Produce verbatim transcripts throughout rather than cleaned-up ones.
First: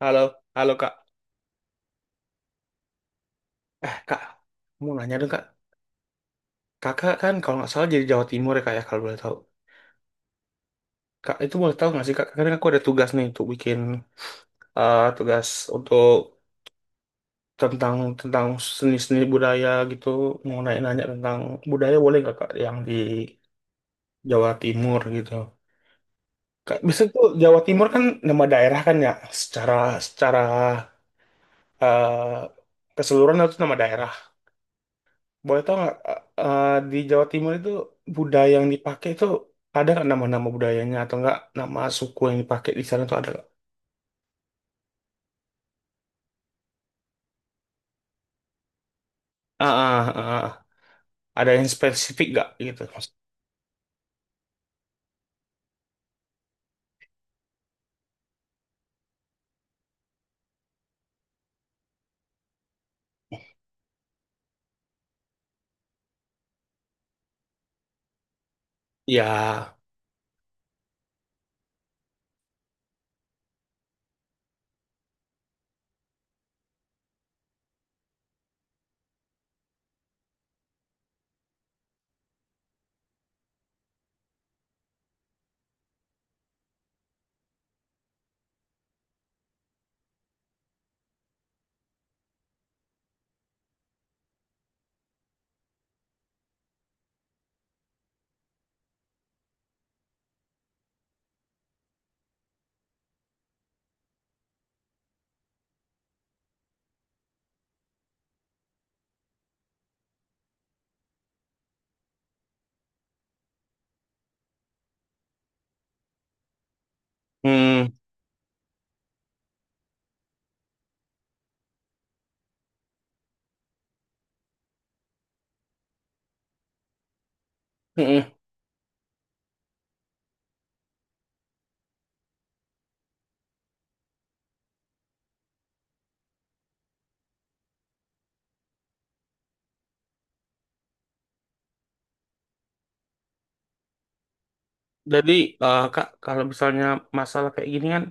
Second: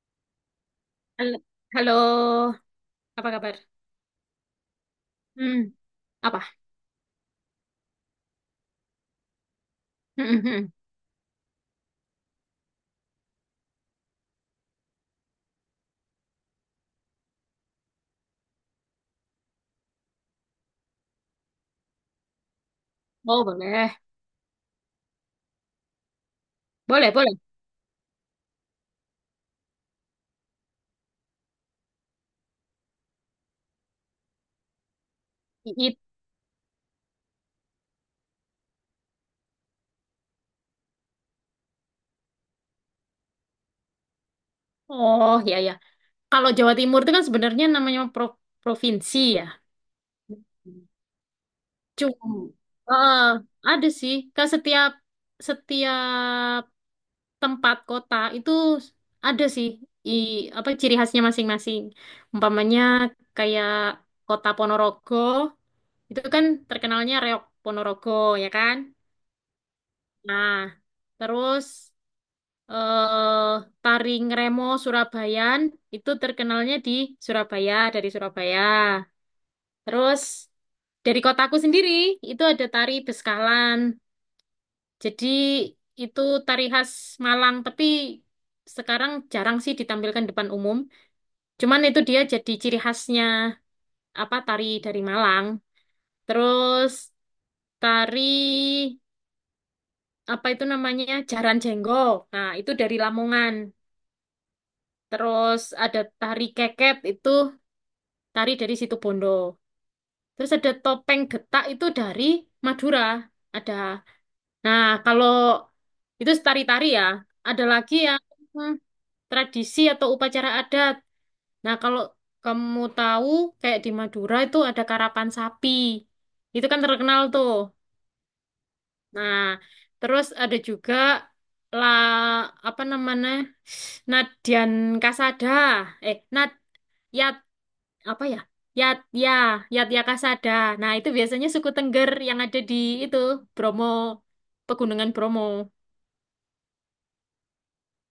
Halo, halo Kak. Hal- Halo, apa kabar? Eh Kak, mau nanya dong Kak. Hmm, apa? Kakak kan kalau nggak salah jadi Jawa Timur ya Kak ya kalau boleh tahu. Hmm, hmm, hmm. Kak itu boleh tahu nggak sih Kak? Karena aku ada tugas nih untuk bikin eh, tugas untuk tentang tentang seni-seni budaya gitu. Mau nanya-nanya tentang budaya boleh nggak Kak yang di Oh, boleh. Jawa Timur gitu. Kak, bisa Boleh, tuh boleh. Jawa Timur kan nama daerah kan ya. Secara secara eh, keseluruhan itu nama daerah. Boleh tau I- nggak i- eh, eh, di Jawa Timur itu budaya yang dipakai itu ada nggak nama-nama budayanya atau nggak nama suku yang dipakai di sana tuh ada nggak? Oh, ya, ya. Kalau Jawa Timur itu kan sebenarnya namanya pro- provinsi ya. Ah, ah, ah, ah. Ada yang Cuma, spesifik nggak gitu? Maksud- eh, ada sih. Kan setiap setiap tempat kota itu ada sih i, apa ciri khasnya masing-masing. Umpamanya kayak kota Ponorogo itu kan terkenalnya reok Ponorogo ya kan? Ya, Nah, terus eh, tari Ngremo Surabayan itu terkenalnya di Surabaya, dari Surabaya. Terus dari kotaku sendiri itu ada tari Beskalan. Jadi itu tari khas Malang, tapi sekarang jarang sih ditampilkan depan umum. Cuman itu dia jadi ciri khasnya apa tari dari Malang. Terus tari apa itu namanya? Jaran Jenggo. Nah, itu dari Lamongan. Terus ada tari keket itu tari dari Situbondo. Terus ada topeng getak itu dari Madura. Ada. Nah, kalau itu tari-tari ya. Ada hmm, lagi yang hmm, tradisi atau upacara adat. Nah, kalau kamu tahu kayak di Madura itu ada karapan sapi. Itu kan terkenal tuh. mm-mm. Nah, terus ada juga la apa namanya? Nadian Kasada. Eh, Nad ya apa ya? Yat ya, Yat kasada. Nah, itu biasanya suku Tengger yang ada di itu Bromo, Pegunungan Jadi Bromo. eh, Kak kalau misalnya masalah kayak gini kan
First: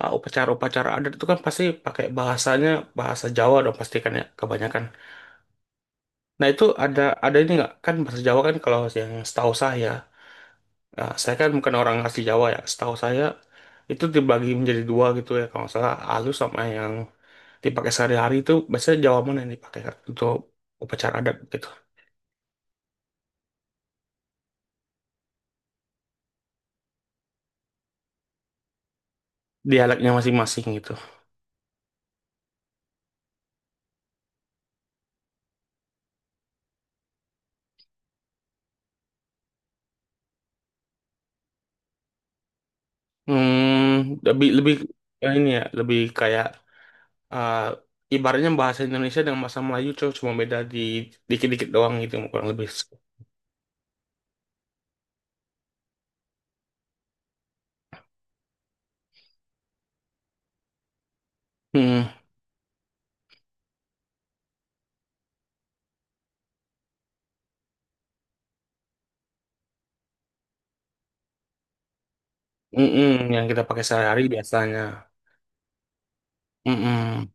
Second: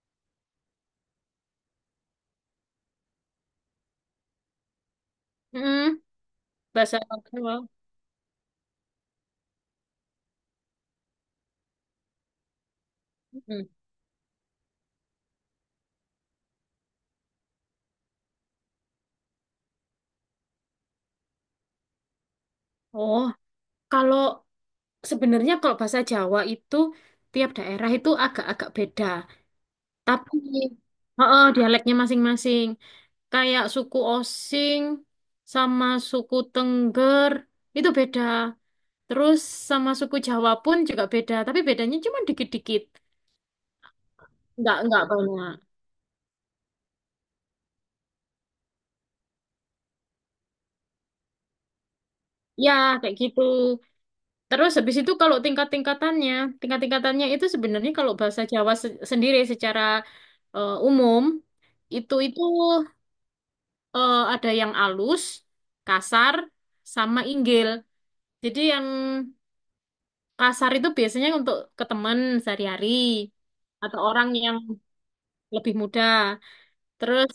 eh, upacara-upacara adat itu kan pasti pakai bahasanya bahasa Jawa dong pasti kan ya kebanyakan. Mm, Nah itu bahasa ada ada ini Jawa. nggak kan bahasa Jawa kan kalau yang setahu saya. Nah, saya kan bukan orang asli Jawa ya. Setahu saya Mm. itu dibagi menjadi dua gitu ya. Kalau nggak salah halus sama yang dipakai sehari-hari itu biasanya Jawa mana yang dipakai untuk upacara adat gitu. Oh, kalau sebenarnya kalau bahasa Jawa itu tiap daerah itu agak-agak beda. Dialeknya Tapi masing-masing gitu. heeh, dialeknya masing-masing. Kayak suku Osing sama suku Tengger itu beda. Terus sama suku Jawa pun juga beda, tapi bedanya cuma dikit-dikit. Hmm, lebih lebih nggak nggak ya ini banyak. ya, lebih kayak eh, ibaratnya bahasa Indonesia dengan bahasa Melayu cuma cuma beda di dikit-dikit doang gitu kurang lebih. Ya, kayak gitu. Terus habis itu kalau tingkat-tingkatannya, tingkat-tingkatannya itu sebenarnya kalau bahasa Jawa se- sendiri secara eh, umum Hmm, itu itu eh, ada yang alus, kasar, sama inggil. Jadi yang kasar itu biasanya untuk ke teman sehari-hari mm-mm, yang kita pakai atau sehari-hari orang yang biasanya. lebih muda. Mm-mm. Terus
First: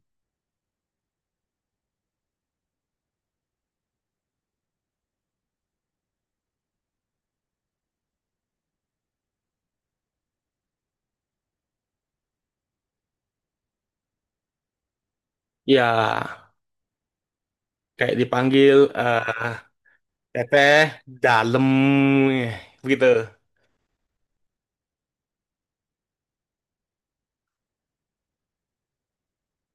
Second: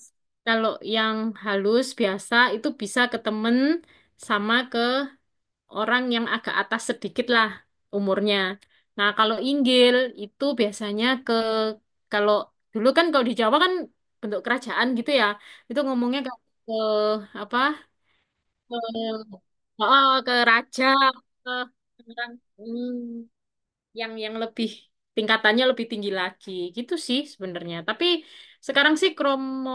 kalau yang halus biasa itu bisa ke temen sama ke orang yang agak atas sedikit lah umurnya. Nah, kalau inggil itu biasanya ke kalau dulu kan kalau di Jawa kan bentuk kerajaan gitu ya. Itu Ya, ngomongnya ke, ke apa? kayak dipanggil Ke, eh oh, ke Teteh raja, ke dalam orang. hmm gitu. yang yang lebih tingkatannya lebih tinggi lagi gitu sih sebenarnya. Tapi sekarang sih kromo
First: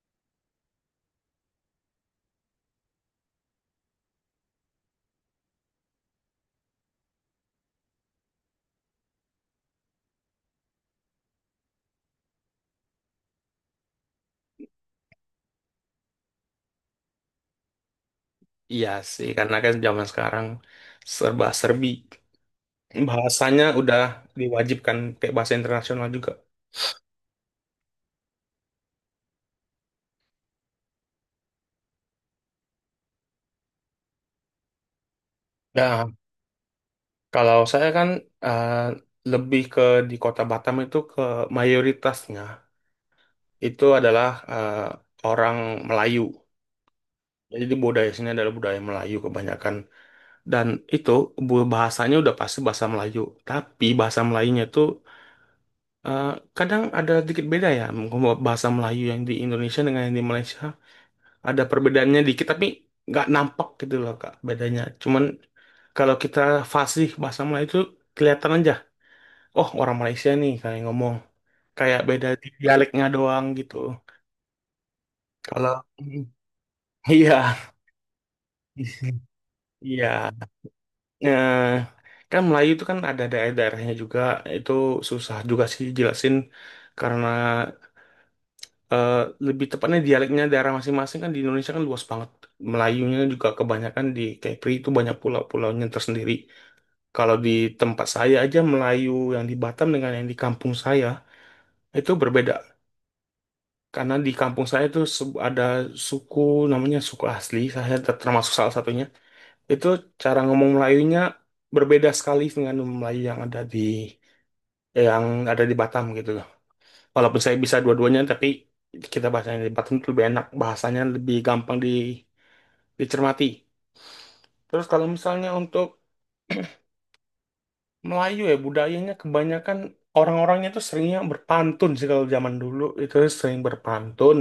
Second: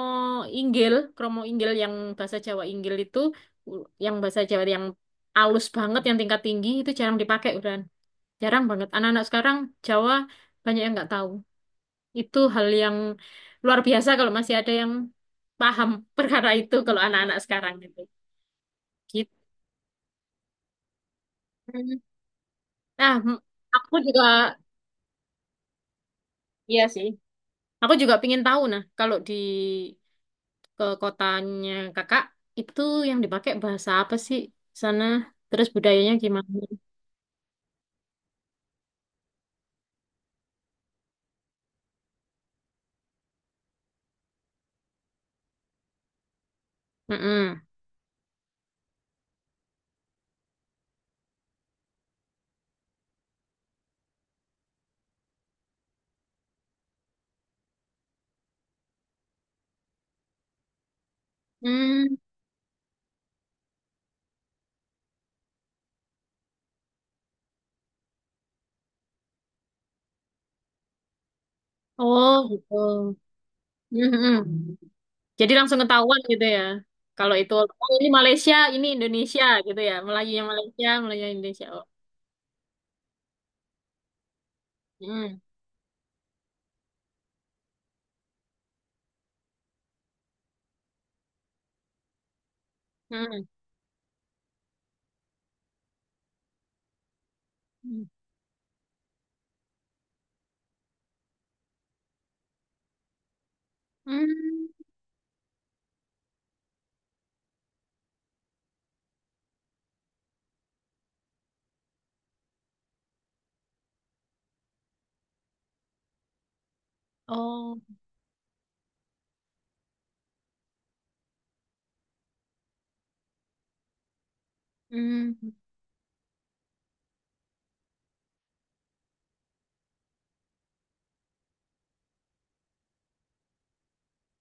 inggil, kromo inggil yang bahasa Jawa inggil itu u- yang bahasa Jawa yang alus banget yang tingkat tinggi itu jarang dipakai udah jarang banget. Anak-anak sekarang Jawa banyak yang nggak tahu. Itu hal yang luar biasa kalau masih ada yang paham perkara itu kalau anak-anak sekarang gitu. Iya sih, Gitu. karena kan zaman sekarang serba-serbi. Nah, m- Bahasanya aku udah juga diwajibkan kayak bahasa internasional juga. iya sih. Aku juga pingin tahu nah kalau di ke kotanya kakak itu yang dipakai bahasa apa sih sana terus Nah, budayanya gimana. kalau saya kan eh, lebih ke di kota Batam itu ke mayoritasnya itu adalah eh, orang Melayu. Mm-mm. Jadi di budaya sini adalah budaya Melayu kebanyakan. Dan itu bu- bahasanya udah pasti bahasa Melayu. Tapi bahasa Melayunya itu Eh, kadang ada sedikit beda ya, mungkin bahasa Melayu yang di Indonesia dengan yang di Malaysia ada Hmm. perbedaannya dikit, tapi nggak nampak gitu loh Kak bedanya. Cuman kalau kita fasih bahasa Melayu itu kelihatan aja, oh orang Malaysia nih kayak ngomong, kayak beda Oh di gitu. dialeknya doang gitu. Mm-mm. Jadi Kalau langsung ketahuan gitu ya, kalau iya, itu oh, ini Malaysia ini Indonesia gitu ya, iya. Melayu yang Malaysia Melayu yang Eh, Indonesia oh. kan Melayu itu kan ada daerah-daerahnya juga, itu susah Mm. juga sih jelasin karena eh, lebih tepatnya dialeknya daerah masing-masing kan di Indonesia kan luas banget. Melayunya Mm. juga kebanyakan di Kepri itu banyak pulau-pulaunya tersendiri. Kalau di tempat saya aja Melayu yang di Batam dengan yang di kampung saya itu berbeda. Karena di kampung Mm. saya itu se- ada suku namanya suku asli, saya ter- termasuk salah satunya. Itu cara ngomong Melayunya berbeda sekali dengan Melayu yang ada di yang ada di Batam gitu. Walaupun saya bisa Oh, dua-duanya, tapi kita bahasanya di Batam itu lebih enak. Bahasanya lebih gampang di, dicermati. Terus kalau misalnya Mm. untuk Melayu ya, budayanya kebanyakan orang-orangnya itu seringnya berpantun sih kalau zaman dulu. Itu sering berpantun.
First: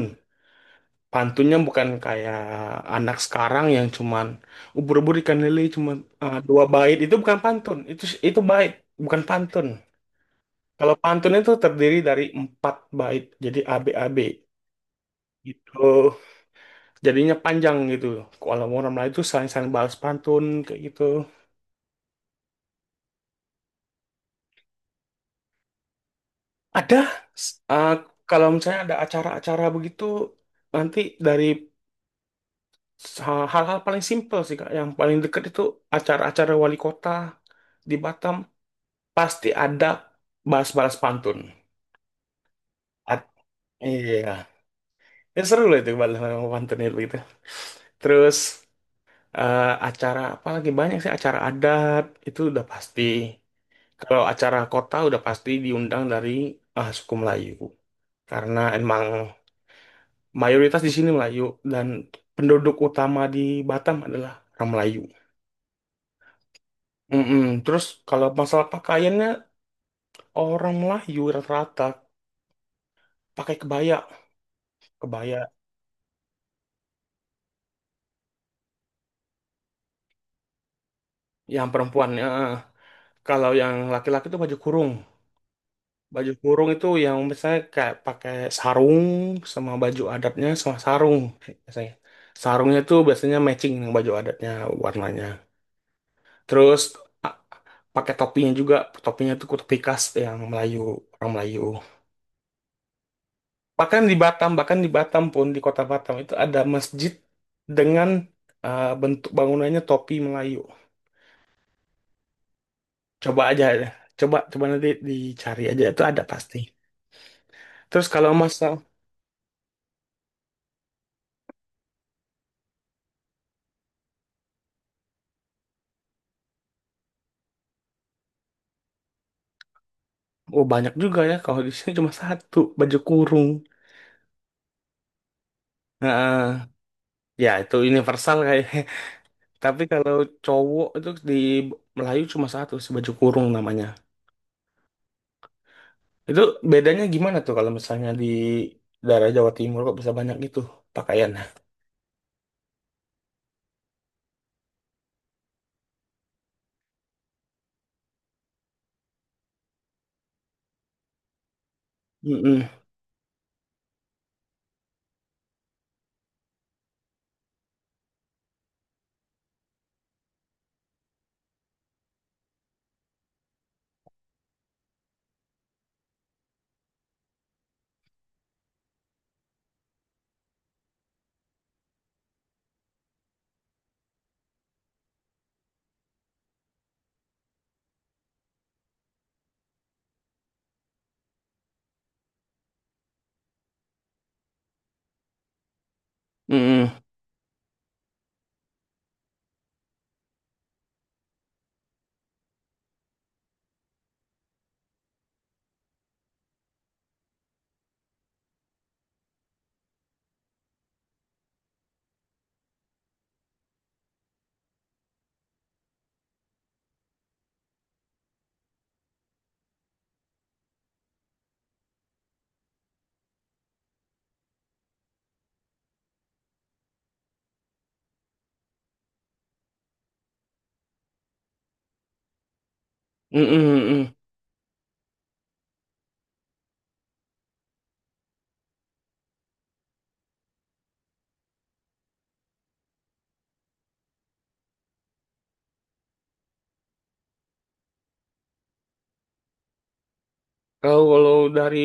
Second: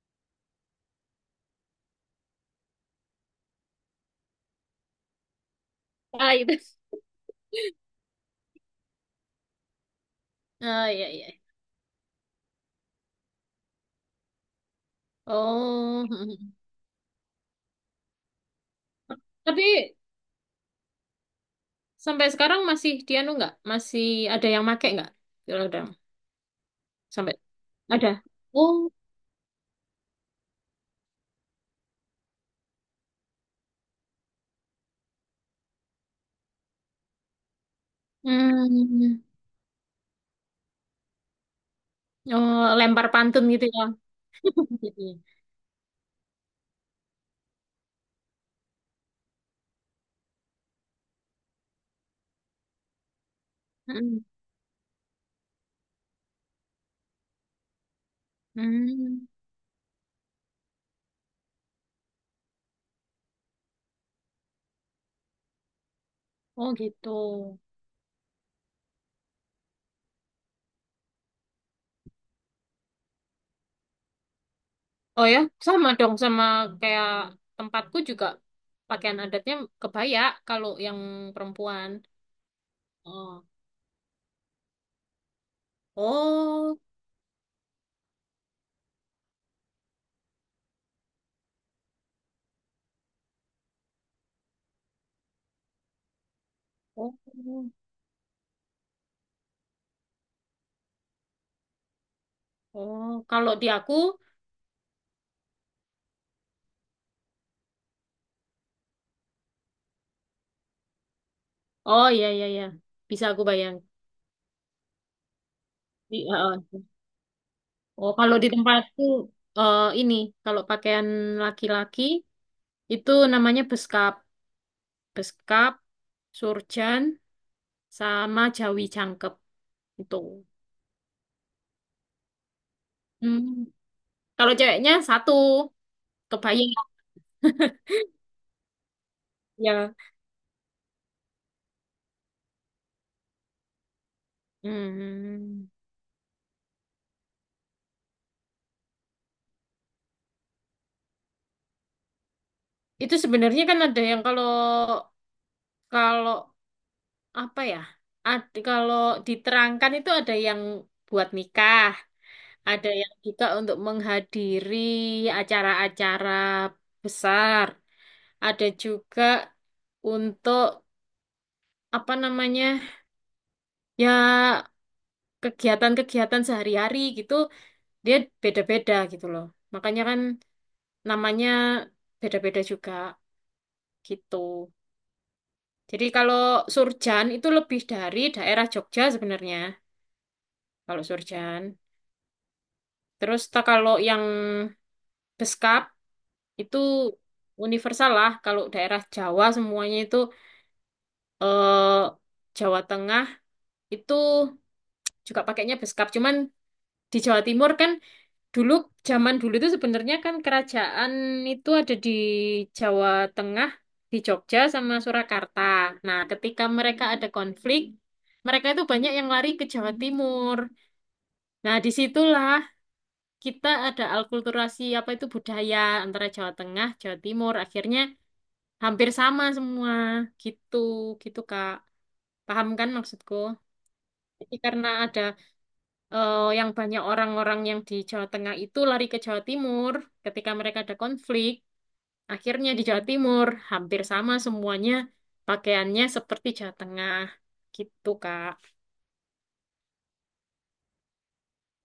Pantunnya bukan kayak anak sekarang yang cuman ubur-ubur ikan lele cuman Ah uh, itu. dua bait. Itu bukan pantun. Itu itu bait, bukan pantun. Ah Kalau iya iya. pantun itu terdiri dari empat bait. Jadi A A B A B Gitu. Oh, Mm. jadinya panjang gitu. Kalau mau ramlah itu saling-saling balas Tapi pantun kayak gitu. sampai sekarang masih dianu nggak? Masih ada yang make nggak? Kalau udah Ada. sampai. s- uh, Ada. kalau misalnya Oh, ada acara-acara begitu nanti dari ha- hal-hal paling simpel sih Kak, yang paling dekat itu acara-acara wali kota di Batam hmm. pasti ada balas-balas pantun. Oh, lempar At- pantun gitu ya. iya, Gitu ya. ya, seru lah itu balas-balas pantun itu gitu. Terus eh, acara apa lagi banyak sih acara adat itu udah pasti. Hmm. Kalau acara kota udah pasti diundang dari eh, suku Melayu karena emang Hmm. mayoritas di sini Melayu dan penduduk utama di Batam adalah orang Melayu. Oh gitu. Mm-mm. Terus kalau masalah pakaiannya orang Melayu rata-rata pakai kebaya, Oh ya, kebaya sama dong sama kayak tempatku juga pakaian adatnya kebaya kalau yang yang perempuan. perempuannya. Oh. Kalau yang laki-laki itu baju kurung. Baju kurung Oh. itu yang misalnya kayak pakai sarung sama baju adatnya sama sarung biasanya. Sarungnya itu biasanya matching dengan baju adatnya warnanya. Terus Oh. a- pakai topinya juga, topinya tuh topi khas yang Melayu, orang Melayu. Oh, kalau di aku, Bahkan di Batam, bahkan di Batam pun di kota Batam itu ada masjid dengan eh, bentuk bangunannya topi Melayu. oh iya iya iya. Bisa Coba aku aja, bayang. coba coba nanti dicari aja itu ada I- pasti. uh, uh. Terus Oh, kalau kalau di masa, tempatku eh ini kalau pakaian laki-laki itu namanya beskap. Beskap, surjan, sama Jawi Jangkep itu. oh banyak juga ya kalau di sini cuma satu baju kurung. Hmm. Kalau ceweknya satu, Nah, kebayang ya itu universal kayaknya. Tapi ya. kalau cowok itu di Melayu cuma satu sih baju kurung namanya. Hmm. Itu bedanya gimana tuh kalau misalnya di daerah Jawa Timur kok bisa banyak gitu pakaian? Itu sebenarnya kan ada yang kalau kalau apa ya? Ad- kalau diterangkan itu ada yang buat nikah, Mm-mm. ada yang juga untuk menghadiri acara-acara besar, ada juga untuk apa namanya? Ya kegiatan-kegiatan sehari-hari gitu. Dia beda-beda gitu loh. Makanya kan namanya beda-beda juga gitu. Jadi kalau Surjan itu lebih dari daerah Jogja sebenarnya. Kalau Surjan. Terus ta- kalau yang Beskap itu Mm-mm. universal lah. Kalau daerah Jawa semuanya itu eh, Jawa Tengah itu juga pakainya Beskap. Cuman di Jawa Timur kan Dulu, zaman dulu itu sebenarnya kan kerajaan itu ada di Jawa Tengah, di Jogja sama Surakarta. Nah, ketika mereka ada konflik, mereka itu banyak yang lari ke Jawa Timur. Nah, disitulah kita ada alkulturasi apa itu budaya antara Jawa Tengah, Jawa Timur. Akhirnya hampir sama semua gitu, gitu Kak. Paham kan maksudku? Mm-mm. Mm-mm. Jadi karena ada eh, yang banyak orang-orang yang di Jawa Tengah itu lari ke Jawa Timur ketika mereka ada konflik. Akhirnya di Jawa Timur hampir sama semuanya pakaiannya seperti Jawa Tengah gitu Kak. Kalau kalau dari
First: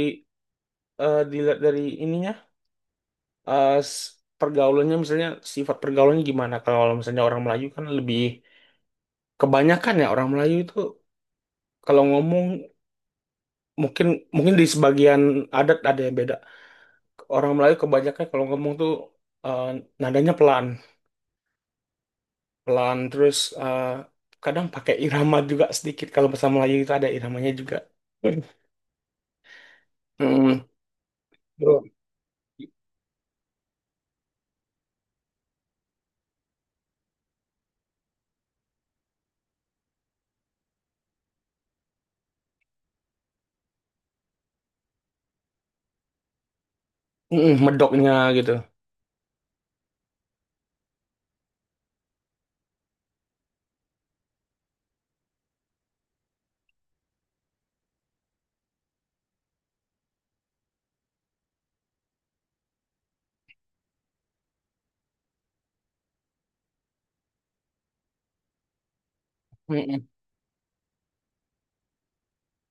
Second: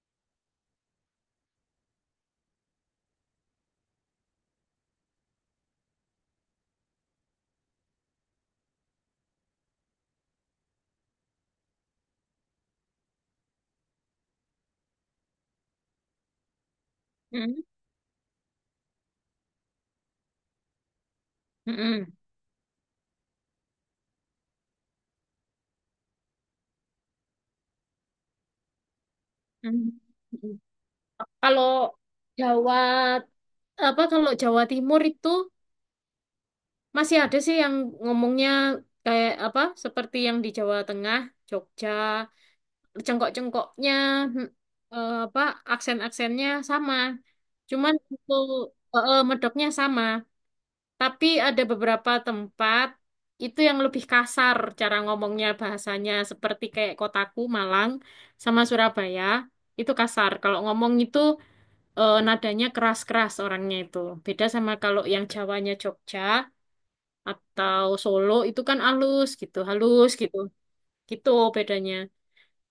eh, dilihat dari ininya eh, s- pergaulannya misalnya sifat pergaulannya gimana? Kalau misalnya orang Melayu kan lebih kebanyakan ya orang Melayu itu kalau ngomong mungkin mungkin di sebagian adat ada yang beda. Orang Mm, Melayu kebanyakan kalau ngomong tuh eh, nadanya pelan. mm-mm, pelan terus eh, kadang pakai irama juga sedikit kalau bahasa Melayu itu ada iramanya juga. mm, mm. Mm, Kalau bro. Jawa apa kalau Jawa Timur itu masih ada sih yang ngomongnya kayak apa seperti yang di Jawa Tengah, Jogja, cengkok-cengkoknya mm, eh, apa aksen-aksennya sama. Mm, Cuman medoknya itu gitu. eh, eh, medoknya sama. Tapi ada beberapa tempat itu yang lebih kasar cara ngomongnya bahasanya seperti kayak kotaku Malang sama Surabaya itu kasar. Kalau ngomong itu eh, nadanya keras-keras orangnya itu. Beda sama kalau yang Jawanya Jogja atau Solo itu kan halus gitu, Mm, halus gitu. Gitu bedanya.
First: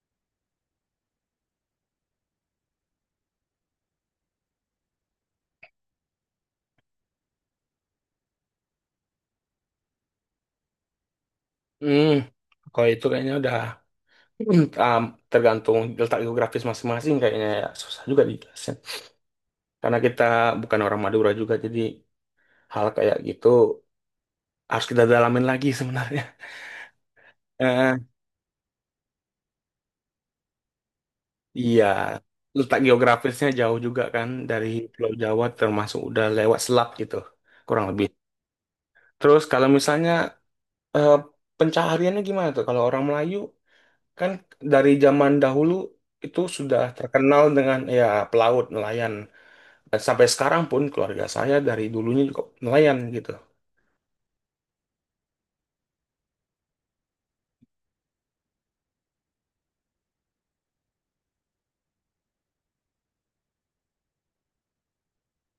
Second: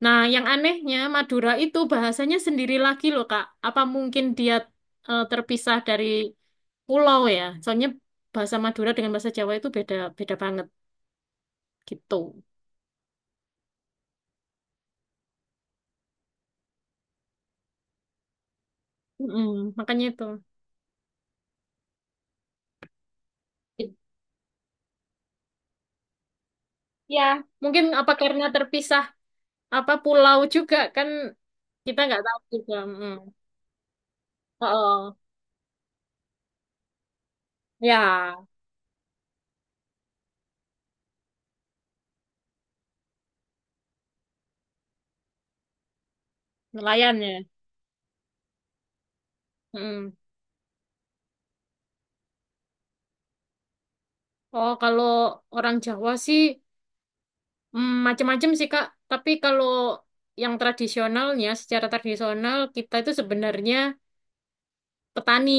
Nah, yang anehnya Madura itu bahasanya sendiri lagi loh, Kak. Apa mungkin dia eh, terpisah dari pulau ya? Soalnya bahasa Madura dengan bahasa Jawa itu beda beda banget mm. gitu. kalau itu kayaknya udah mm, ah, tergantung letak geografis masing-masing kayaknya ya susah juga dijelasin Mm, karena makanya kita itu. bukan orang Madura juga jadi hal kayak gitu harus kita dalamin lagi sebenarnya. Ya, Mungkin Eh, apa karena terpisah apa pulau juga kan iya kita nggak tahu juga. letak Mm. geografisnya jauh juga kan dari Pulau Oh, Jawa termasuk udah lewat selat gitu kurang lebih. ya Terus kalau misalnya eh, pencahariannya gimana tuh? Kalau orang Melayu kan dari zaman dahulu itu sudah nelayan terkenal ya. dengan ya pelaut, nelayan. Dan Mm. sampai sekarang pun keluarga saya dari dulunya juga nelayan gitu. Oh, kalau orang Jawa sih Hmm, macam-macam sih Kak, tapi kalau yang tradisionalnya secara tradisional kita itu sebenarnya petani,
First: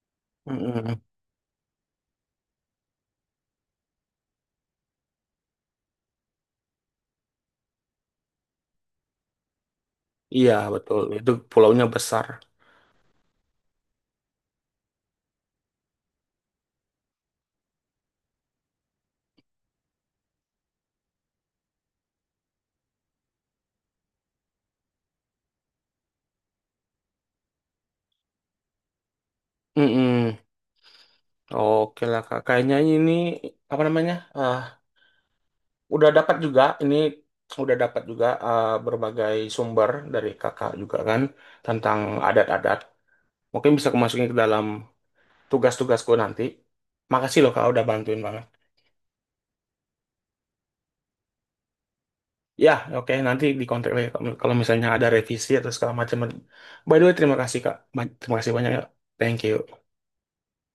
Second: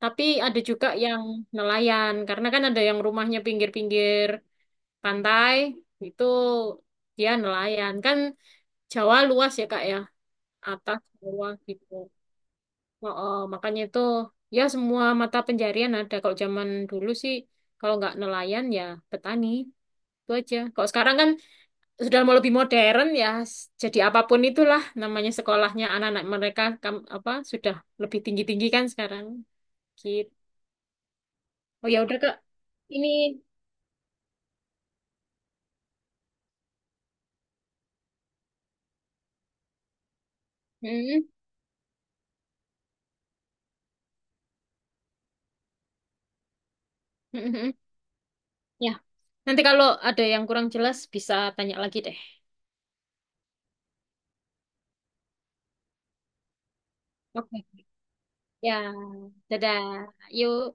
tapi ada juga Mm-mm. yang nelayan karena kan ada yang rumahnya pinggir-pinggir pantai itu dia nelayan kan Jawa luas ya Kak ya, Iya atas betul, itu bawah pulaunya gitu. besar. Oh, oh, makanya itu ya semua mata penjarian ada kalau zaman dulu sih kalau nggak nelayan ya petani itu aja. Kalau sekarang kan sudah mau lebih modern ya jadi apapun itulah namanya sekolahnya anak-anak mereka kam- apa sudah lebih tinggi-tinggi kan sekarang gitu. Mm-mm. Oh ya Oke udah lah Kak kak, kayaknya ini. ini apa namanya? eh, udah dapat juga ini udah dapat juga eh, berbagai sumber dari kakak juga kan Mm-mm. tentang adat-adat. Mungkin bisa kemasukin ke dalam tugas-tugasku nanti. Makasih loh kak Mm-mm. udah bantuin banget. Ya nanti kalau ada yang kurang jelas bisa tanya lagi deh. Ya, oke nanti di kontak lagi kalau kalau misalnya ada revisi atau segala macam. By the way, terima Oke kasih kak. Ba- Terima kasih banyak. ya. ya, Thank you. dadah, yuk.